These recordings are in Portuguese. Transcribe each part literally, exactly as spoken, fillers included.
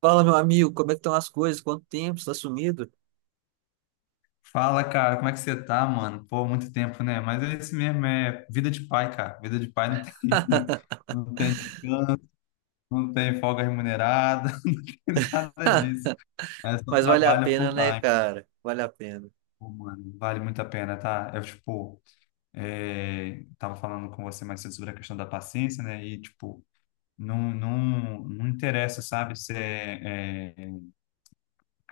Fala, meu amigo, como é que estão as coisas? Quanto tempo? Você tá sumido? Fala, cara, como é que você tá, mano? Pô, muito tempo, né? Mas é isso mesmo, é vida de pai, cara. Vida de pai não tem, não tem descanso, não tem folga remunerada, não tem nada disso. É só Mas vale a trabalho pena, full né, time. cara? Vale a pena. Pô, mano, vale muito a pena, tá? Eu, tipo, é, tava falando com você mais cedo sobre a questão da paciência, né? E, tipo, não, não, não interessa, sabe? Se é, é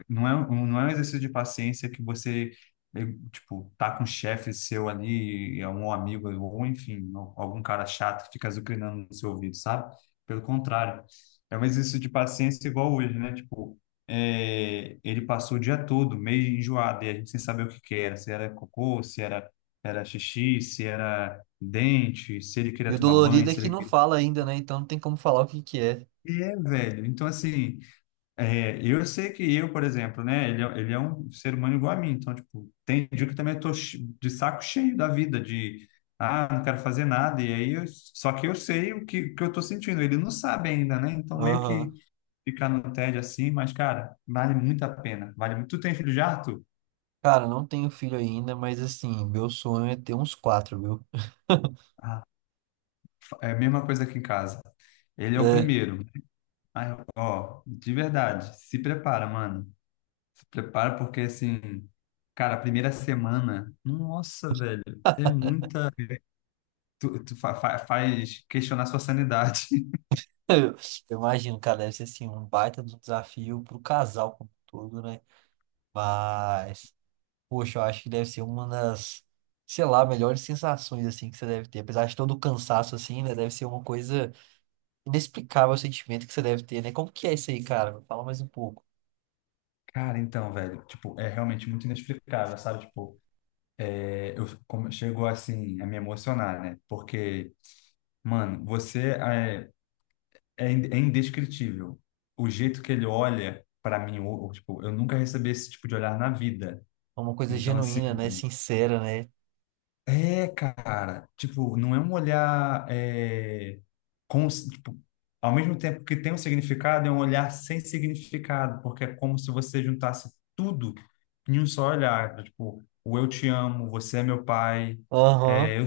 Não é, um- não é um exercício de paciência que você, eh, tipo, tá com um chefe seu ali, é um amigo, ou enfim, al- algum cara chato que fica azucrinando no seu ouvido, sabe? Pelo contrário, é um exercício de paciência igual hoje, né? Tipo, eh, ele passou o dia todo meio enjoado e a gente sem saber o que que era, se era cocô, se era, era xixi, se era dente, se ele queria E o tomar banho, dolorido é se que ele não queria... fala ainda, né? Então não tem como falar o que que é. É, velho, então assim... É, eu sei que eu, por exemplo, né, ele é, ele é um ser humano igual a mim, então, tipo, tem dia que eu também tô che- de saco cheio da vida, de, ah, não quero fazer nada, e aí, eu- só que eu sei o que, que eu tô sentindo, ele não sabe ainda, né, então meio que Aham. ficar no tédio assim, mas, cara, vale muito a pena, vale muito. Tu tem filho já, Arthur? Cara, não tenho filho ainda, mas assim, meu sonho é ter uns quatro, viu? Ah, é a mesma coisa aqui em casa, ele é o É. primeiro. Ah, ó, de verdade, se prepara, mano. Se prepara porque assim, cara, a primeira semana, nossa, velho, é muita. Tu, tu fa- fa- faz questionar sua sanidade. Eu eu imagino, cara, deve ser assim, um baita do desafio pro casal como um todo, né? Mas, poxa, eu acho que deve ser uma das, sei lá, melhores sensações, assim, que você deve ter. Apesar de todo o cansaço, assim, né? Deve ser uma coisa inexplicável, o sentimento que você deve ter, né? Como que é isso aí, cara? Me fala mais um pouco. Cara, então, velho, tipo, é realmente muito inexplicável, sabe? Tipo, é, eu como, chego assim a me emocionar, né? Porque, mano, você é, é, in- é indescritível. O jeito que ele olha pra mim, ou, ou, tipo, eu nunca recebi esse tipo de olhar na vida. É uma coisa Então, assim. genuína, né? Sincera, né? É, cara, tipo, não é um olhar, é, cons- tipo, ao mesmo tempo que tem um significado, é um olhar sem significado, porque é como se você juntasse tudo em um só olhar, tipo, o eu te amo, você é meu pai, Aham,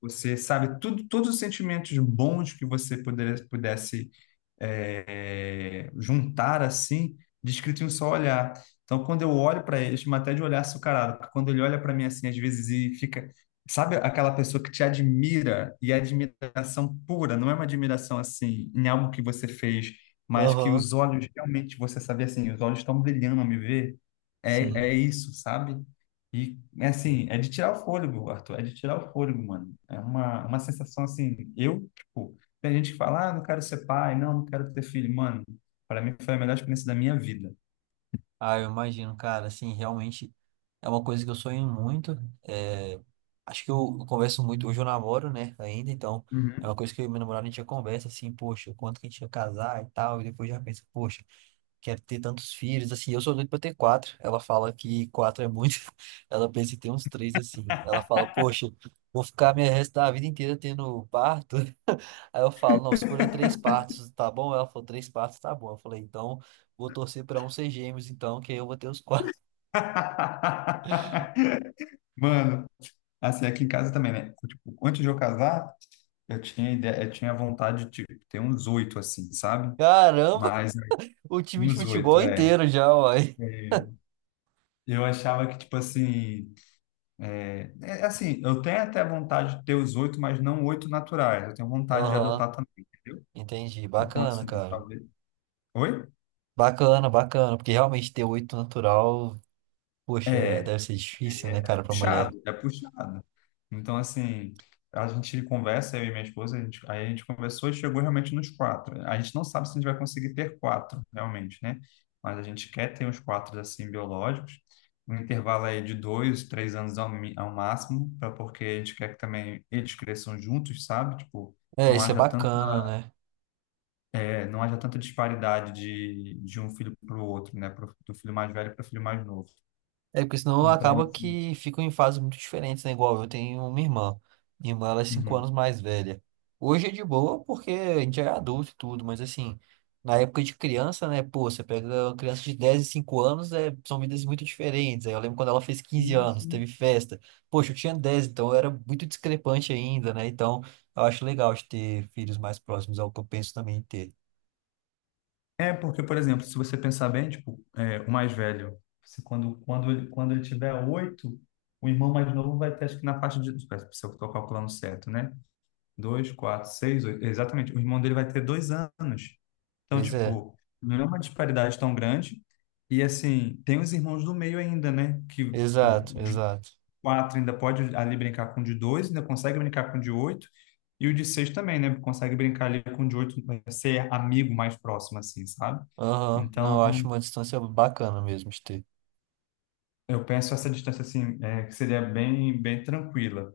você sabe tudo, todos os sentimentos bons que você poder- pudesse, é, juntar assim, descrito em um só olhar. Então, quando eu olho para ele, eu chamo até de olhar açucarado, porque quando ele olha para mim assim, às vezes e fica, sabe aquela pessoa que te admira e é admiração pura, não é uma admiração assim em algo que você fez, mas que aham, os olhos realmente você sabe assim, os olhos estão brilhando ao me ver. É, sim. é isso, sabe? E, assim, é de tirar o fôlego, Arthur, é de tirar o fôlego, mano. É uma, uma sensação, assim, eu, tipo, tem gente que fala, ah, não quero ser pai, não, não quero ter filho. Mano, para mim foi a melhor experiência da minha vida. Ah, eu imagino, cara, assim, realmente é uma coisa que eu sonho muito. É, acho que eu, eu converso muito, hoje eu namoro, né, ainda, então é Uhum. uma coisa que eu e meu namorado a gente já conversa, assim, poxa, quanto que a gente ia casar e tal, e depois já pensa, poxa, quer ter tantos filhos, assim, eu sou doido pra ter quatro. Ela fala que quatro é muito, ela pensa em ter uns três, assim. Ela fala, poxa, vou ficar minha resto da vida inteira tendo parto. Aí eu falo, não, se forem três partos, tá bom? Ela falou, três partos, tá bom. Eu falei, então, vou torcer pra um ser gêmeos, então, que aí eu vou ter os quatro. Mano, assim, aqui em casa também, né? Tipo, antes de eu casar, eu tinha ideia, eu tinha vontade de, tipo, ter uns oito, assim, sabe? Caramba, Mas, o time de uns oito, futebol é. inteiro já, uai. É, eu achava que, tipo assim, é, é assim, eu tenho até vontade de ter os oito, mas não oito naturais. Eu tenho vontade de Aham, adotar também, entendeu? entendi. Então, Bacana, assim, cara. talvez. Oi? Bacana, bacana, porque realmente ter oito natural, poxa, é, É, é deve ser difícil, né, cara, pra mulher. puxado, é puxado. Então, assim, a gente conversa, eu e minha esposa, a gente, aí a gente conversou e chegou realmente nos quatro. A gente não sabe se a gente vai conseguir ter quatro, realmente, né? Mas a gente quer ter uns quatro, assim, biológicos. Um intervalo aí de dois, três anos ao, mi- ao máximo, para porque a gente quer que também eles cresçam juntos, sabe? Tipo, É, não isso é haja tanto, bacana, né? é, não haja tanta disparidade de, de um filho para o outro, né? Pro, do filho mais velho para o filho mais novo. É porque senão Então, acaba assim. que ficam em fases muito diferentes, né? Igual eu tenho uma irmã. Minha irmã, ela é cinco Uhum. anos mais velha. Hoje é de boa porque a gente é adulto e tudo, mas assim, na época de criança, né? Pô, você pega uma criança de dez e cinco anos, é, são vidas muito diferentes. Aí eu lembro quando ela fez quinze Sim, anos, sim. teve festa. Poxa, eu tinha dez, então eu era muito discrepante ainda, né? Então, eu acho legal de ter filhos mais próximos, é o que eu penso também em ter. É, porque, por exemplo, se você pensar bem, tipo, é, o mais velho, se quando, quando, ele- quando ele tiver oito, o irmão mais novo vai ter, acho que na faixa de, espera, se eu estou calculando certo, né? Dois, quatro, seis, oito. Exatamente. O irmão dele vai ter dois anos. Então, Pois é, tipo, não é uma disparidade tão grande. E, assim, tem os irmãos do meio ainda, né? Que, exato, tipo, exato. quatro ainda pode ali brincar com o de dois, ainda consegue brincar com o de oito, e o de seis também, né? Consegue brincar ali com o de oito, eh, ser amigo mais próximo, assim, sabe? Aham. Não, Então, eu acho uma distância bacana mesmo de ter. eu penso essa distância, assim, eh, que seria bem, bem tranquila.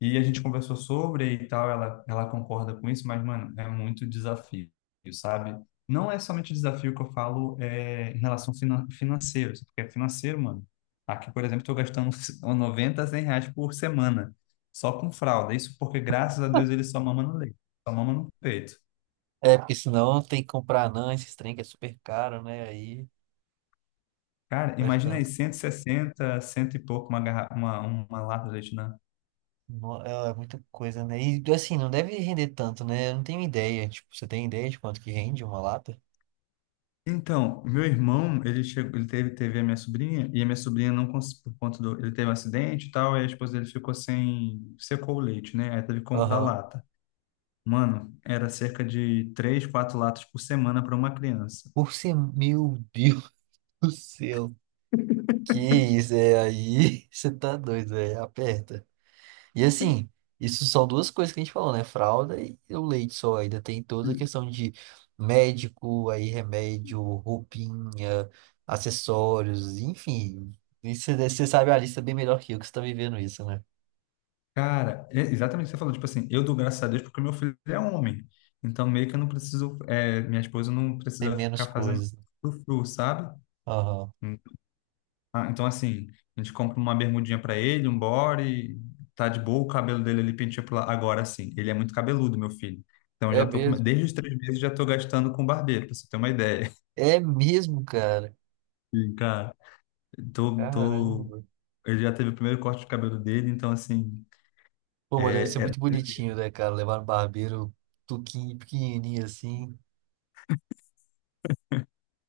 E a gente conversou sobre e tal, ela, ela concorda com isso, mas, mano, é muito desafio, sabe? Não é somente desafio que eu falo, é, em relação finan financeiro, porque financeiro, mano, aqui, por exemplo, estou gastando noventa, cem reais por semana, só com fralda. Isso porque, graças a Deus, ele só mama no leite, só mama no peito. É, porque senão tem que comprar anã, esses trem que é super caro, né? Aí Cara, vai imagina aí, ficando. cento e sessenta, cento e pouco, uma, garra- uma, uma lata de leite na... no- É é muita coisa, né? E assim, não deve render tanto, né? Eu não tenho ideia. Tipo, você tem ideia de quanto que rende uma lata? Então, meu irmão, ele chegou, ele teve, teve a minha sobrinha, e a minha sobrinha não conseguiu, por conta do, ele teve um acidente e tal, e a esposa dele ficou sem, secou o leite, né? Aí teve que comprar Aham. lata. Mano, era cerca de três, quatro latas por semana para uma criança. Por ser. Meu Deus do céu. Que isso, é aí? Você tá doido, é. Aperta. E assim, isso são duas coisas que a gente falou, né? Fralda e o leite só. Ainda tem toda a questão de médico, aí remédio, roupinha, acessórios, enfim. Isso você sabe a lista bem melhor que eu, que você tá vivendo isso, né? Cara, é exatamente o que você falou, tipo assim, eu dou graças a Deus porque meu filho é homem. Então, meio que eu não preciso, é, minha esposa não Tem precisa menos ficar fazendo coisas. frufru, sabe? Aham. Ah, então, assim, a gente compra uma bermudinha pra ele, um body, tá de boa, o cabelo dele ali penteia pro lado. Agora, assim, ele é muito cabeludo, meu filho. Então, eu É já tô com... mesmo? desde os três meses já tô gastando com barbeiro, pra você ter uma ideia. É mesmo, cara. E, cara, tô, tô... Caramba. ele já teve o primeiro corte de cabelo dele, então, assim, Pô, mas deve ser é, é, muito bonitinho, né, cara? Levar no barbeiro tuquinho, pequenininho assim.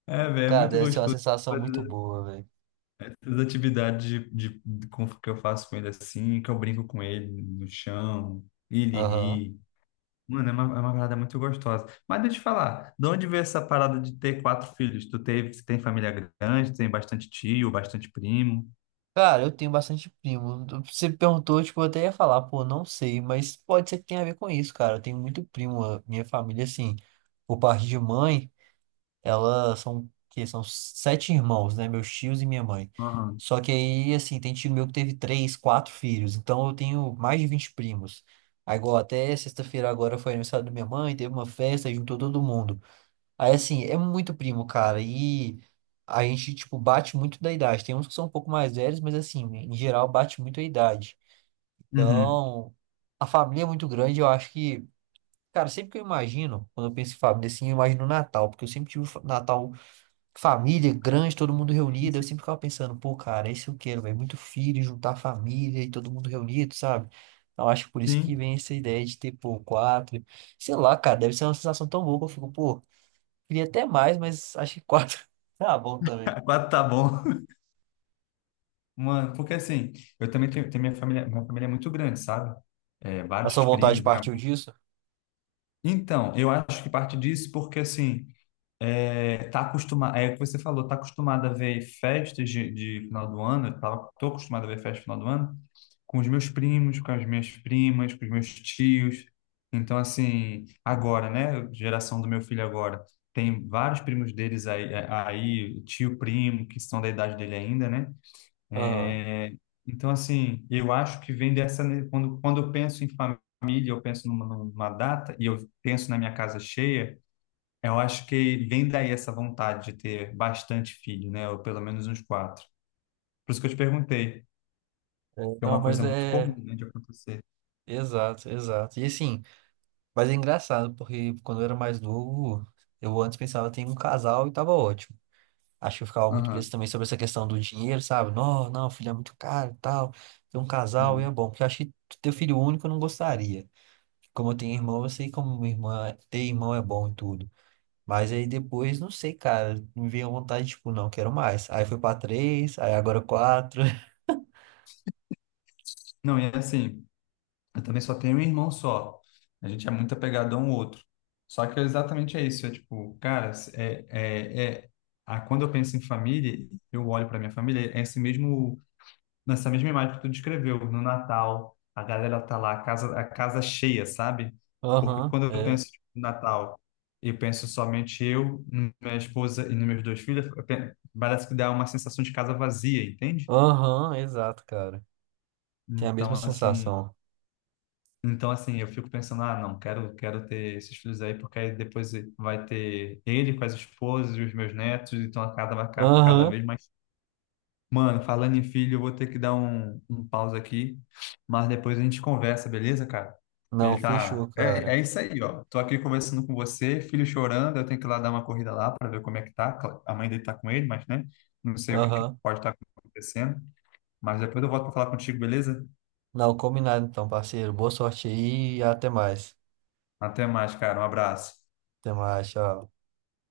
é, velho, é Cara, muito deve ser uma gostoso. sensação muito boa, velho. As atividades de, de, de- com- que eu faço com ele assim, que eu brinco com ele no chão, ele Aham. ri. Mano, é uma, é uma parada muito gostosa. Mas deixa eu te falar, de onde veio essa parada de ter quatro filhos? Tu teve, você tem família grande, tem bastante tio, bastante primo? Cara, eu tenho bastante primo. Você perguntou, tipo, eu até ia falar, pô, não sei, mas pode ser que tenha a ver com isso, cara. Eu tenho muito primo. A minha família, assim, por parte de mãe, elas são, que são sete irmãos, né? Meus tios e minha mãe. Aham. Só que aí, assim, tem tio meu que teve três, quatro filhos. Então eu tenho mais de vinte primos. Aí, igual até sexta-feira agora foi aniversário da minha mãe, teve uma festa e juntou todo mundo. Aí, assim, é muito primo, cara. E a gente, tipo, bate muito da idade. Tem uns que são um pouco mais velhos, mas, assim, em geral, bate muito a idade. Uhum. Então, a família é muito grande. Eu acho que, cara, sempre que eu imagino, quando eu penso em família, assim, eu imagino Natal, porque eu sempre tive fa- Natal, família grande, todo mundo Sim, reunido. Eu sim. sempre ficava pensando, pô, cara, isso eu quero, velho. Muito filho, juntar família e todo mundo reunido, sabe? Eu acho que por isso que Sim. vem essa ideia de ter, pô, quatro. Sei lá, cara, deve ser uma sensação tão boa que eu fico, pô. Queria até mais, mas acho que quatro tá bom também. Quatro tá bom. Mano, porque assim, eu também tenho, tenho minha família, minha família é muito grande, sabe? É, A vários sua vontade primos. partiu disso? Então, eu acho que parte disso porque, assim, é, tá acostumado, é o que você falou, tá acostumado a ver festas de, de final do ano, eu tava, tô acostumado a ver festa de final do ano com os meus primos, com as minhas primas, com os meus tios. Então, assim, agora, né, geração do meu filho agora, tem vários primos deles aí, é, aí, tio, primo, que são da idade dele ainda, né? Aham. É, então, assim, eu acho que vem dessa, né? Quando, quando eu penso em família, eu penso numa, numa data e eu penso na minha casa cheia, eu acho que vem daí essa vontade de ter bastante filho, né? Ou pelo menos uns quatro. Por isso que eu te perguntei, que É, é não, uma mas coisa muito é. comum, né, de acontecer. Exato, exato. E assim, mas é engraçado, porque quando eu era mais novo, eu antes pensava, tem um casal e tava ótimo. Acho que eu ficava muito preso Aham. também sobre essa questão do dinheiro, sabe? Não, não, filho é muito caro e tal. Ter um casal e é Hum. bom, porque eu acho que ter filho único eu não gostaria. Como eu tenho irmão, eu sei como minha irmã, ter irmão é bom e tudo. Mas aí depois, não sei, cara, me veio a vontade, tipo, não, quero mais. Aí foi pra três, aí agora quatro. Não, e assim. Eu também só tenho um irmão só. A gente é muito apegado a um outro. Só que é exatamente é isso. É tipo, cara, é, é, é, a, quando eu penso em família, eu olho para minha família, é esse mesmo, nessa mesma imagem que tu descreveu, no Natal, a galera tá lá, a casa, a casa cheia, sabe? Porque Aham, quando eu é. penso tipo, no Natal e penso somente eu, n- minha esposa e nos meus dois filhos, eu pe- parece que dá uma sensação de casa vazia, entende? Aham, exato, cara. Tem a mesma Então, assim, sensação. Então, assim, eu fico pensando, ah, não, quero, quero ter esses filhos aí, porque aí depois vai ter ele com as esposas e os meus netos, então a casa vai ficar cada Aham, vez mais. Mano, falando em filho, eu vou ter que dar um, um pause aqui, mas depois a gente conversa, beleza, cara? não, Ele tá. fechou, É, cara. é isso aí, ó. Tô aqui conversando com você, filho chorando, eu tenho que ir lá dar uma corrida lá para ver como é que tá. Cla- A mãe dele tá com ele, mas, né? Não sei o que que Aham, pode estar acontecendo. Mas depois eu volto para falar contigo, beleza? não, combinado então, parceiro. Boa sorte aí e até mais. Até mais, cara. Um abraço. Até mais, tchau.